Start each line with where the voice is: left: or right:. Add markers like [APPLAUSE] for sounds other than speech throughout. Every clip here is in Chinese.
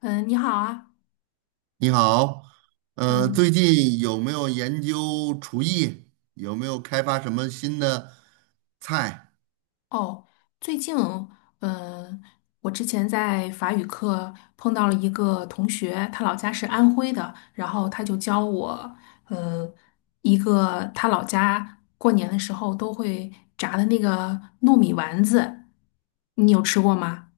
left: 嗯，你好啊，
right: 你好，最
left: 嗯，
right: 近有没有研究厨艺？有没有开发什么新的菜？
left: 哦，最近，嗯，我之前在法语课碰到了一个同学，他老家是安徽的，然后他就教我，嗯，一个他老家过年的时候都会炸的那个糯米丸子，你有吃过吗？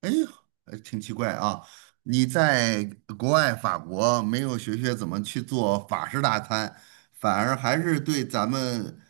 right: 哎呦，挺奇怪啊！你在国外法国没有学学怎么去做法式大餐，反而还是对咱们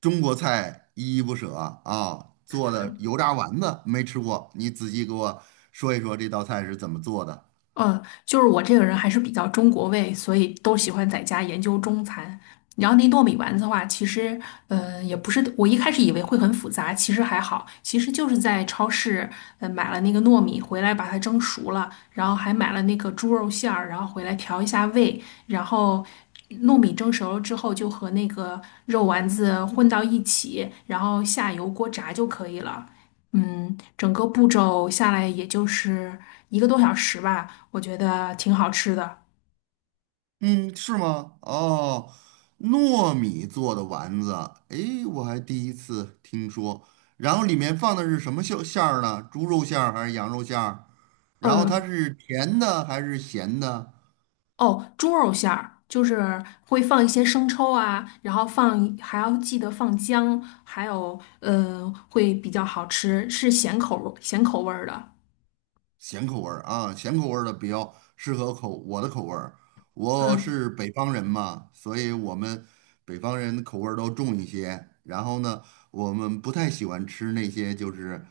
right: 中国菜依依不舍啊！做的油炸丸子没吃过，你仔细给我说一说这道菜是怎么做的？
left: 嗯，就是我这个人还是比较中国味，所以都喜欢在家研究中餐。然后那糯米丸子的话，其实，也不是，我一开始以为会很复杂，其实还好，其实就是在超市，买了那个糯米回来，把它蒸熟了，然后还买了那个猪肉馅儿，然后回来调一下味，然后糯米蒸熟了之后，就和那个肉丸子混到一起，然后下油锅炸就可以了。嗯，整个步骤下来也就是一个多小时吧，我觉得挺好吃的。
right: 嗯，是吗？哦，糯米做的丸子，诶，我还第一次听说。然后里面放的是什么馅儿呢？猪肉馅儿还是羊肉馅儿？然后
left: 呃，
right: 它是甜的还是咸的？
left: 哦，猪肉馅儿就是会放一些生抽啊，然后放还要记得放姜，还有会比较好吃，是咸口味咸口味儿的。
right: 咸口味儿啊，咸口味儿的比较适合我的口味儿。我
left: 嗯，
right: 是北方人嘛，所以我们北方人口味儿都重一些。然后呢，我们不太喜欢吃那些就是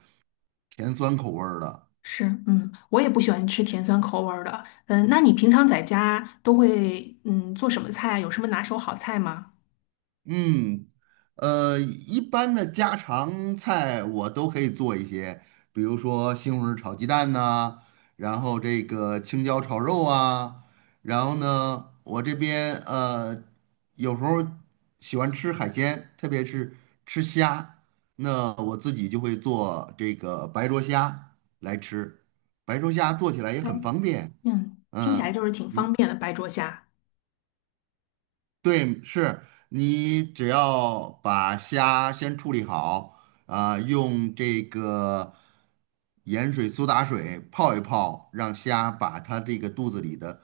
right: 甜酸口味儿的。
left: 是，嗯，我也不喜欢吃甜酸口味儿的。嗯，那你平常在家都会做什么菜啊？有什么拿手好菜吗？
right: 嗯，一般的家常菜我都可以做一些，比如说西红柿炒鸡蛋呐、然后这个青椒炒肉啊，然后呢，我这边有时候喜欢吃海鲜，特别是吃虾，那我自己就会做这个白灼虾来吃，白灼虾做起来也
left: 哎，
right: 很方便。
left: 嗯，听起来
right: 嗯。
left: 就是挺方
right: 你。
left: 便的，白灼虾。
right: 对，是你只要把虾先处理好，啊、用这个盐水、苏打水泡一泡，让虾把它这个肚子里的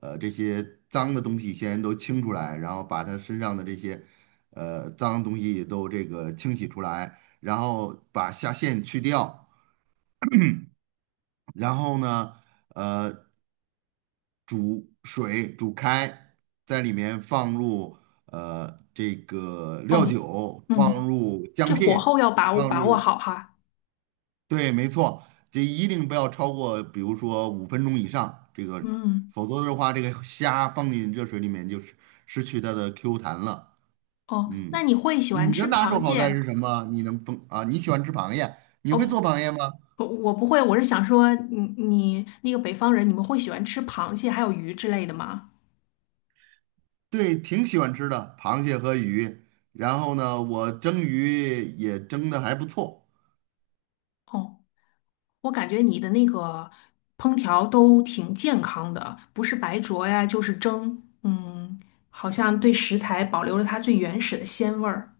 right: 这些脏的东西先都清出来，然后把它身上的这些脏东西都这个清洗出来，然后把虾线去掉，然后呢，呃。煮水煮开，在里面放入这个料
left: 哦。
right: 酒，放
left: 嗯。
right: 入姜
left: 这火
right: 片，
left: 候要把握
right: 放
left: 把握
right: 入，
left: 好哈。
right: 对，没错，这一定不要超过比如说5分钟以上，这个
left: 嗯，
right: 否则的话，这个虾放进热水里面就是失去它的 Q 弹了。
left: 哦，
right: 嗯，
left: 那你会喜欢
right: 你的
left: 吃
right: 拿手
left: 螃
right: 好菜
left: 蟹？
right: 是什么？你能烹啊？你喜欢吃螃蟹？你会做
left: 哦，
right: 螃蟹吗？
left: 我不会，我是想说你那个北方人，你们会喜欢吃螃蟹还有鱼之类的吗？
right: 对，挺喜欢吃的，螃蟹和鱼。然后呢，我蒸鱼也蒸的还不错。
left: 哦，我感觉你的那个烹调都挺健康的，不是白灼呀，就是蒸，好像对食材保留了它最原始的鲜味儿。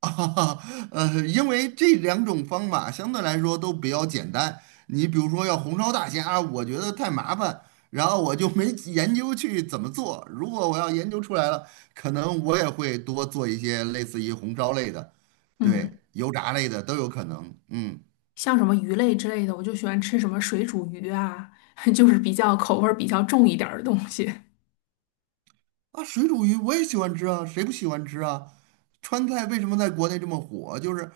right: [LAUGHS] 啊，因为这两种方法相对来说都比较简单。你比如说要红烧大虾，我觉得太麻烦，然后我就没研究去怎么做。如果我要研究出来了，可能我也会多做一些类似于红烧类的，对，
left: 嗯，
right: 油炸类的都有可能。嗯，
left: 像什么鱼类之类的，我就喜欢吃什么水煮鱼啊，[LAUGHS] 就是比较口味儿比较重一点儿的东西。
right: 啊，水煮鱼我也喜欢吃啊，谁不喜欢吃啊？川菜为什么在国内这么火？就是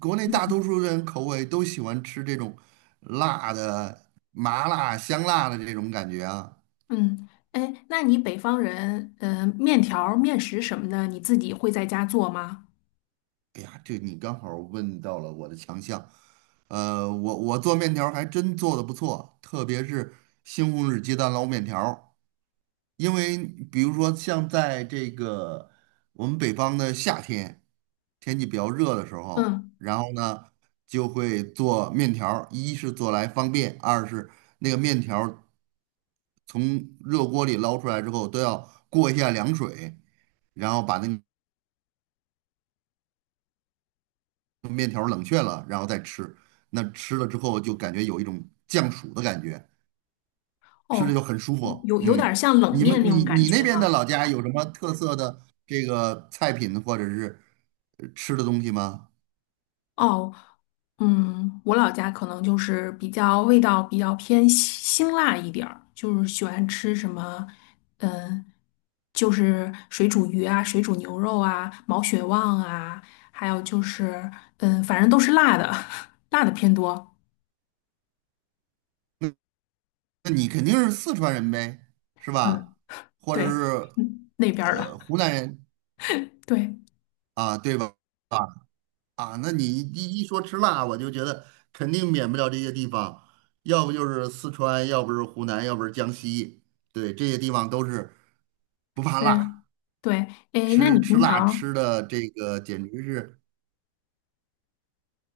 right: 国内大多数人口味都喜欢吃这种辣的、麻辣、香辣的这种感觉啊。
left: 嗯，哎，那你北方人，面条儿面食什么的，你自己会在家做吗？
right: 哎呀，这你刚好问到了我的强项。我做面条儿还真做的不错，特别是西红柿鸡蛋捞面条儿。因为比如说像在这个我们北方的夏天，天气比较热的时候，
left: 嗯，
right: 然后呢就会做面条儿，一是做来方便，二是那个面条。从热锅里捞出来之后，都要过一下凉水，然后把那个面条冷却了，然后再吃。那吃了之后就感觉有一种降暑的感觉，吃着
left: 哦，
right: 就很舒服。
left: 有点
right: 嗯，
left: 儿像冷
right: 你们
left: 面那种
right: 你
left: 感
right: 你那
left: 觉
right: 边的
left: 呢。
right: 老家有什么特色的这个菜品或者是吃的东西吗？
left: 哦，嗯，我老家可能就是比较味道比较偏辛辣一点儿，就是喜欢吃什么，嗯，就是水煮鱼啊、水煮牛肉啊、毛血旺啊，还有就是，嗯，反正都是辣的，[LAUGHS] 辣的偏多。
right: 那那你肯定是四川人呗，是
left: 嗯，
right: 吧？或者
left: 对，
right: 是
left: 嗯，那边儿的，
right: 湖南人
left: 对。
right: 啊，对吧？啊。啊，那你一说吃辣，我就觉得肯定免不了这些地方，要不就是四川，要不是湖南，要不是江西，对，这些地方都是不怕
left: 嗯，
right: 辣，
left: 对，诶，那你
right: 吃
left: 平
right: 辣
left: 常，
right: 吃的这个简直是，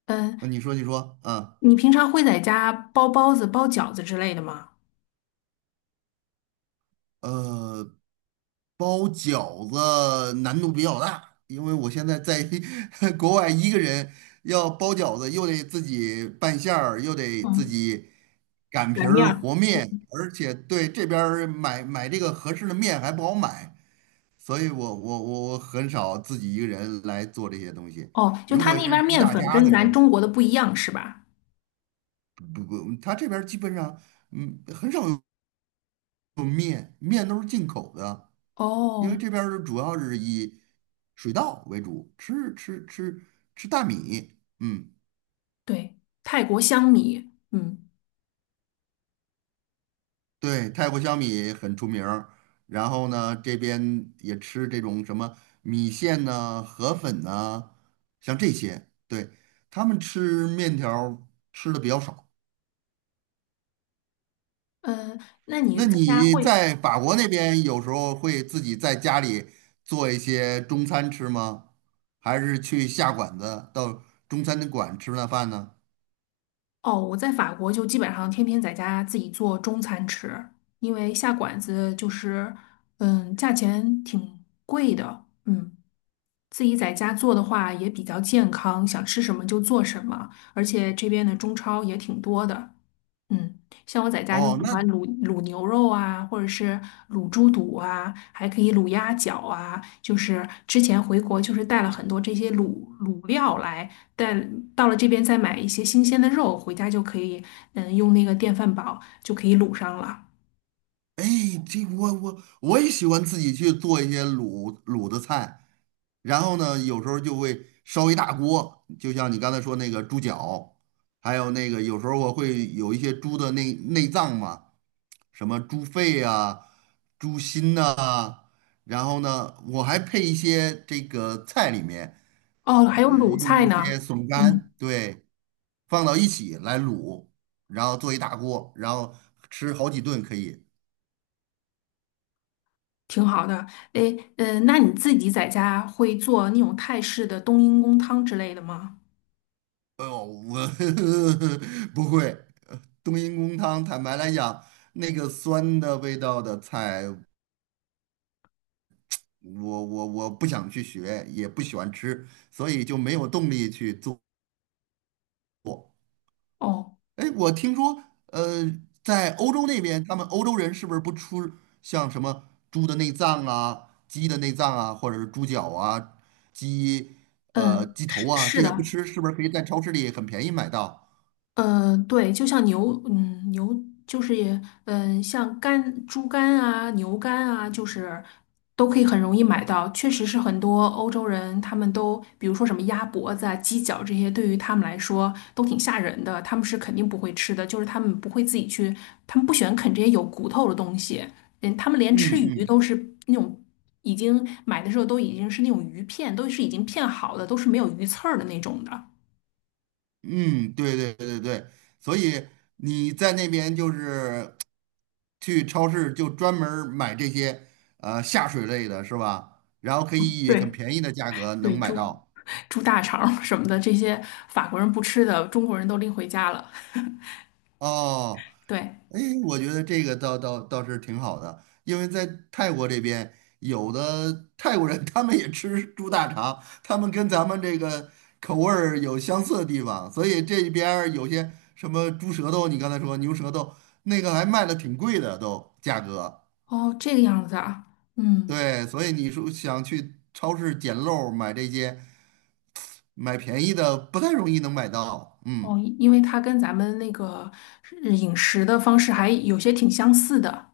left: 嗯，
right: 你说，啊。
left: 你平常会在家包包子、包饺子之类的吗？
right: 呃，包饺子难度比较大，因为我现在在 [LAUGHS] 国外一个人要包饺子，又得自己拌馅儿，又得自
left: 嗯，
right: 己擀皮
left: 擀面
right: 儿
left: 儿。
right: 和面，而且对这边儿买这个合适的面还不好买，所以我很少自己一个人来做这些东西。
left: 哦，就
right: 如
left: 他
right: 果
left: 那边
right: 是
left: 儿
right: 一
left: 面
right: 大
left: 粉
right: 家
left: 跟
right: 子
left: 咱
right: 人，
left: 中国的不一样是吧？
right: 不他这边儿基本上很少有面，面都是进口的。因为
left: 哦，
right: 这边儿主要是以水稻为主，吃大米，嗯，
left: 对，泰国香米。嗯，
right: 对，泰国小米很出名儿。然后呢，这边也吃这种什么米线呐、河粉呐、像这些。对，他们吃面条儿吃的比较少。
left: 嗯，那你
right: 那
left: 在家
right: 你
left: 会？
right: 在法国那边有时候会自己在家里做一些中餐吃吗？还是去下馆子到中餐馆吃那饭呢？
left: 哦，我在法国就基本上天天在家自己做中餐吃，因为下馆子就是，价钱挺贵的。嗯。自己在家做的话也比较健康，想吃什么就做什么，而且这边的中超也挺多的。嗯，像我在家就喜
right: 哦，那
left: 欢卤牛肉啊，或者是卤猪肚啊，还可以卤鸭脚啊。就是之前回国就是带了很多这些卤料来，但到了这边再买一些新鲜的肉，回家就可以，用那个电饭煲就可以卤上了。
right: 哎，这我也喜欢自己去做一些卤卤的菜，然后呢，有时候就会烧一大锅，就像你刚才说那个猪脚，还有那个有时候我会有一些猪的内脏嘛，什么猪肺啊、猪心呐、然后呢，我还配一些这个菜里面，
left: 哦，还有卤菜
right: 用一
left: 呢。
right: 些笋
left: 嗯。
right: 干，对，放到一起来卤，然后做一大锅，然后吃好几顿可以。
left: 挺好的。诶，嗯，那你自己在家会做那种泰式的冬阴功汤之类的吗？
right: 哦，我 [LAUGHS] 不会，冬阴功汤，坦白来讲，那个酸的味道的菜，我不想去学，也不喜欢吃，所以就没有动力去做。
left: 哦，
right: 哎，我听说，呃，在欧洲那边，他们欧洲人是不是不吃像什么猪的内脏啊、鸡的内脏啊，或者是猪脚啊、鸡
left: 嗯，
right: 鸡头
left: 是
right: 啊，
left: 是
right: 这些不
left: 的，
right: 吃，是不是可以在超市里很便宜买到？
left: 对，就像牛就是也，像肝、猪肝啊、牛肝啊，就是都可以很容易买到。确实是很多欧洲人，他们都，比如说什么鸭脖子啊、鸡脚这些，对于他们来说都挺吓人的，他们是肯定不会吃的，就是他们不会自己去，他们不喜欢啃这些有骨头的东西。嗯，他们连
right: 嗯
left: 吃鱼
right: 嗯
left: 都是那种已经买的时候都已经是那种鱼片，都是已经片好的，都是没有鱼刺儿的那种的。
right: 嗯，对，所以你在那边就是去超市就专门儿买这些下水类的是吧？然后可以以很
left: 对，
right: 便宜的价格能
left: 对，
right: 买
left: 猪
right: 到。
left: 猪大肠什么的，这些法国人不吃的，中国人都拎回家了。
right: 哦，
left: 对，
right: 哎，我觉得这个倒是挺好的，因为在泰国这边，有的泰国人 [LAUGHS] 他们也吃猪大肠，他们跟咱们这个口味儿有相似的地方，所以这边儿有些什么猪舌头，你刚才说牛舌头，那个还卖的挺贵的都价格。
left: 哦，这个样子啊，嗯，
right: 对，所以你说想去超市捡漏儿买这些，买便宜的不太容易能买到。嗯，
left: 哦，因为它跟咱们那个饮食的方式还有些挺相似的。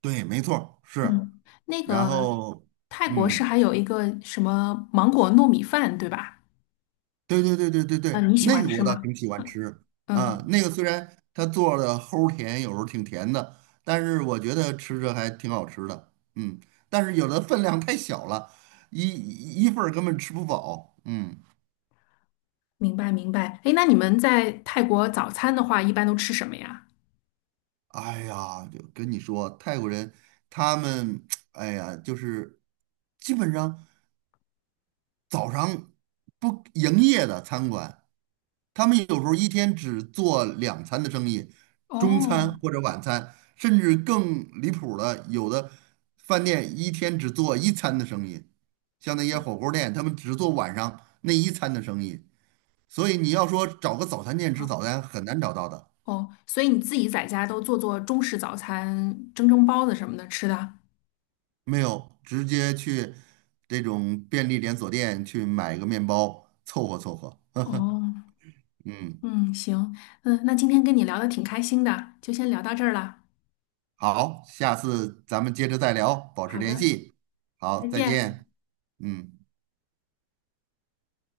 right: 对，没错儿，是。
left: 嗯，那
right: 然
left: 个
right: 后，
left: 泰国是
right: 嗯。
left: 还有一个什么芒果糯米饭，对吧？
right: 对，
left: 嗯，你喜
right: 那
left: 欢
right: 个
left: 吃
right: 我倒
left: 吗？
right: 挺喜欢吃啊。
left: 嗯，
right: 那个虽然它做的齁甜，有时候挺甜的，但是我觉得吃着还挺好吃的。嗯，但是有的分量太小了，一一份儿根本吃不饱。嗯，
left: 明白明白。哎，那你们在泰国早餐的话，一般都吃什么呀？
right: 哎呀，就跟你说，泰国人他们，[TSK] 哎呀，就是基本上早上不营业的餐馆。他们有时候一天只做两餐的生意，中
left: 哦，
right: 餐或者晚餐，甚至更离谱的，有的饭店一天只做一餐的生意，像那些火锅店，他们只做晚上那一餐的生意。所以你要说找个早餐店吃早
left: 好。
right: 餐很难找到的，
left: 哦，所以你自己在家都做做中式早餐，蒸蒸包子什么的吃的。
right: 没有，直接去这种便利连锁店去买个面包凑合。
left: 哦，
right: 嗯，
left: 嗯，行，嗯，那今天跟你聊的挺开心的，就先聊到这儿了。
right: 好，下次咱们接着再聊，保持
left: 好
right: 联
left: 的，
right: 系。好，
left: 再
right: 再
left: 见。
right: 见。嗯。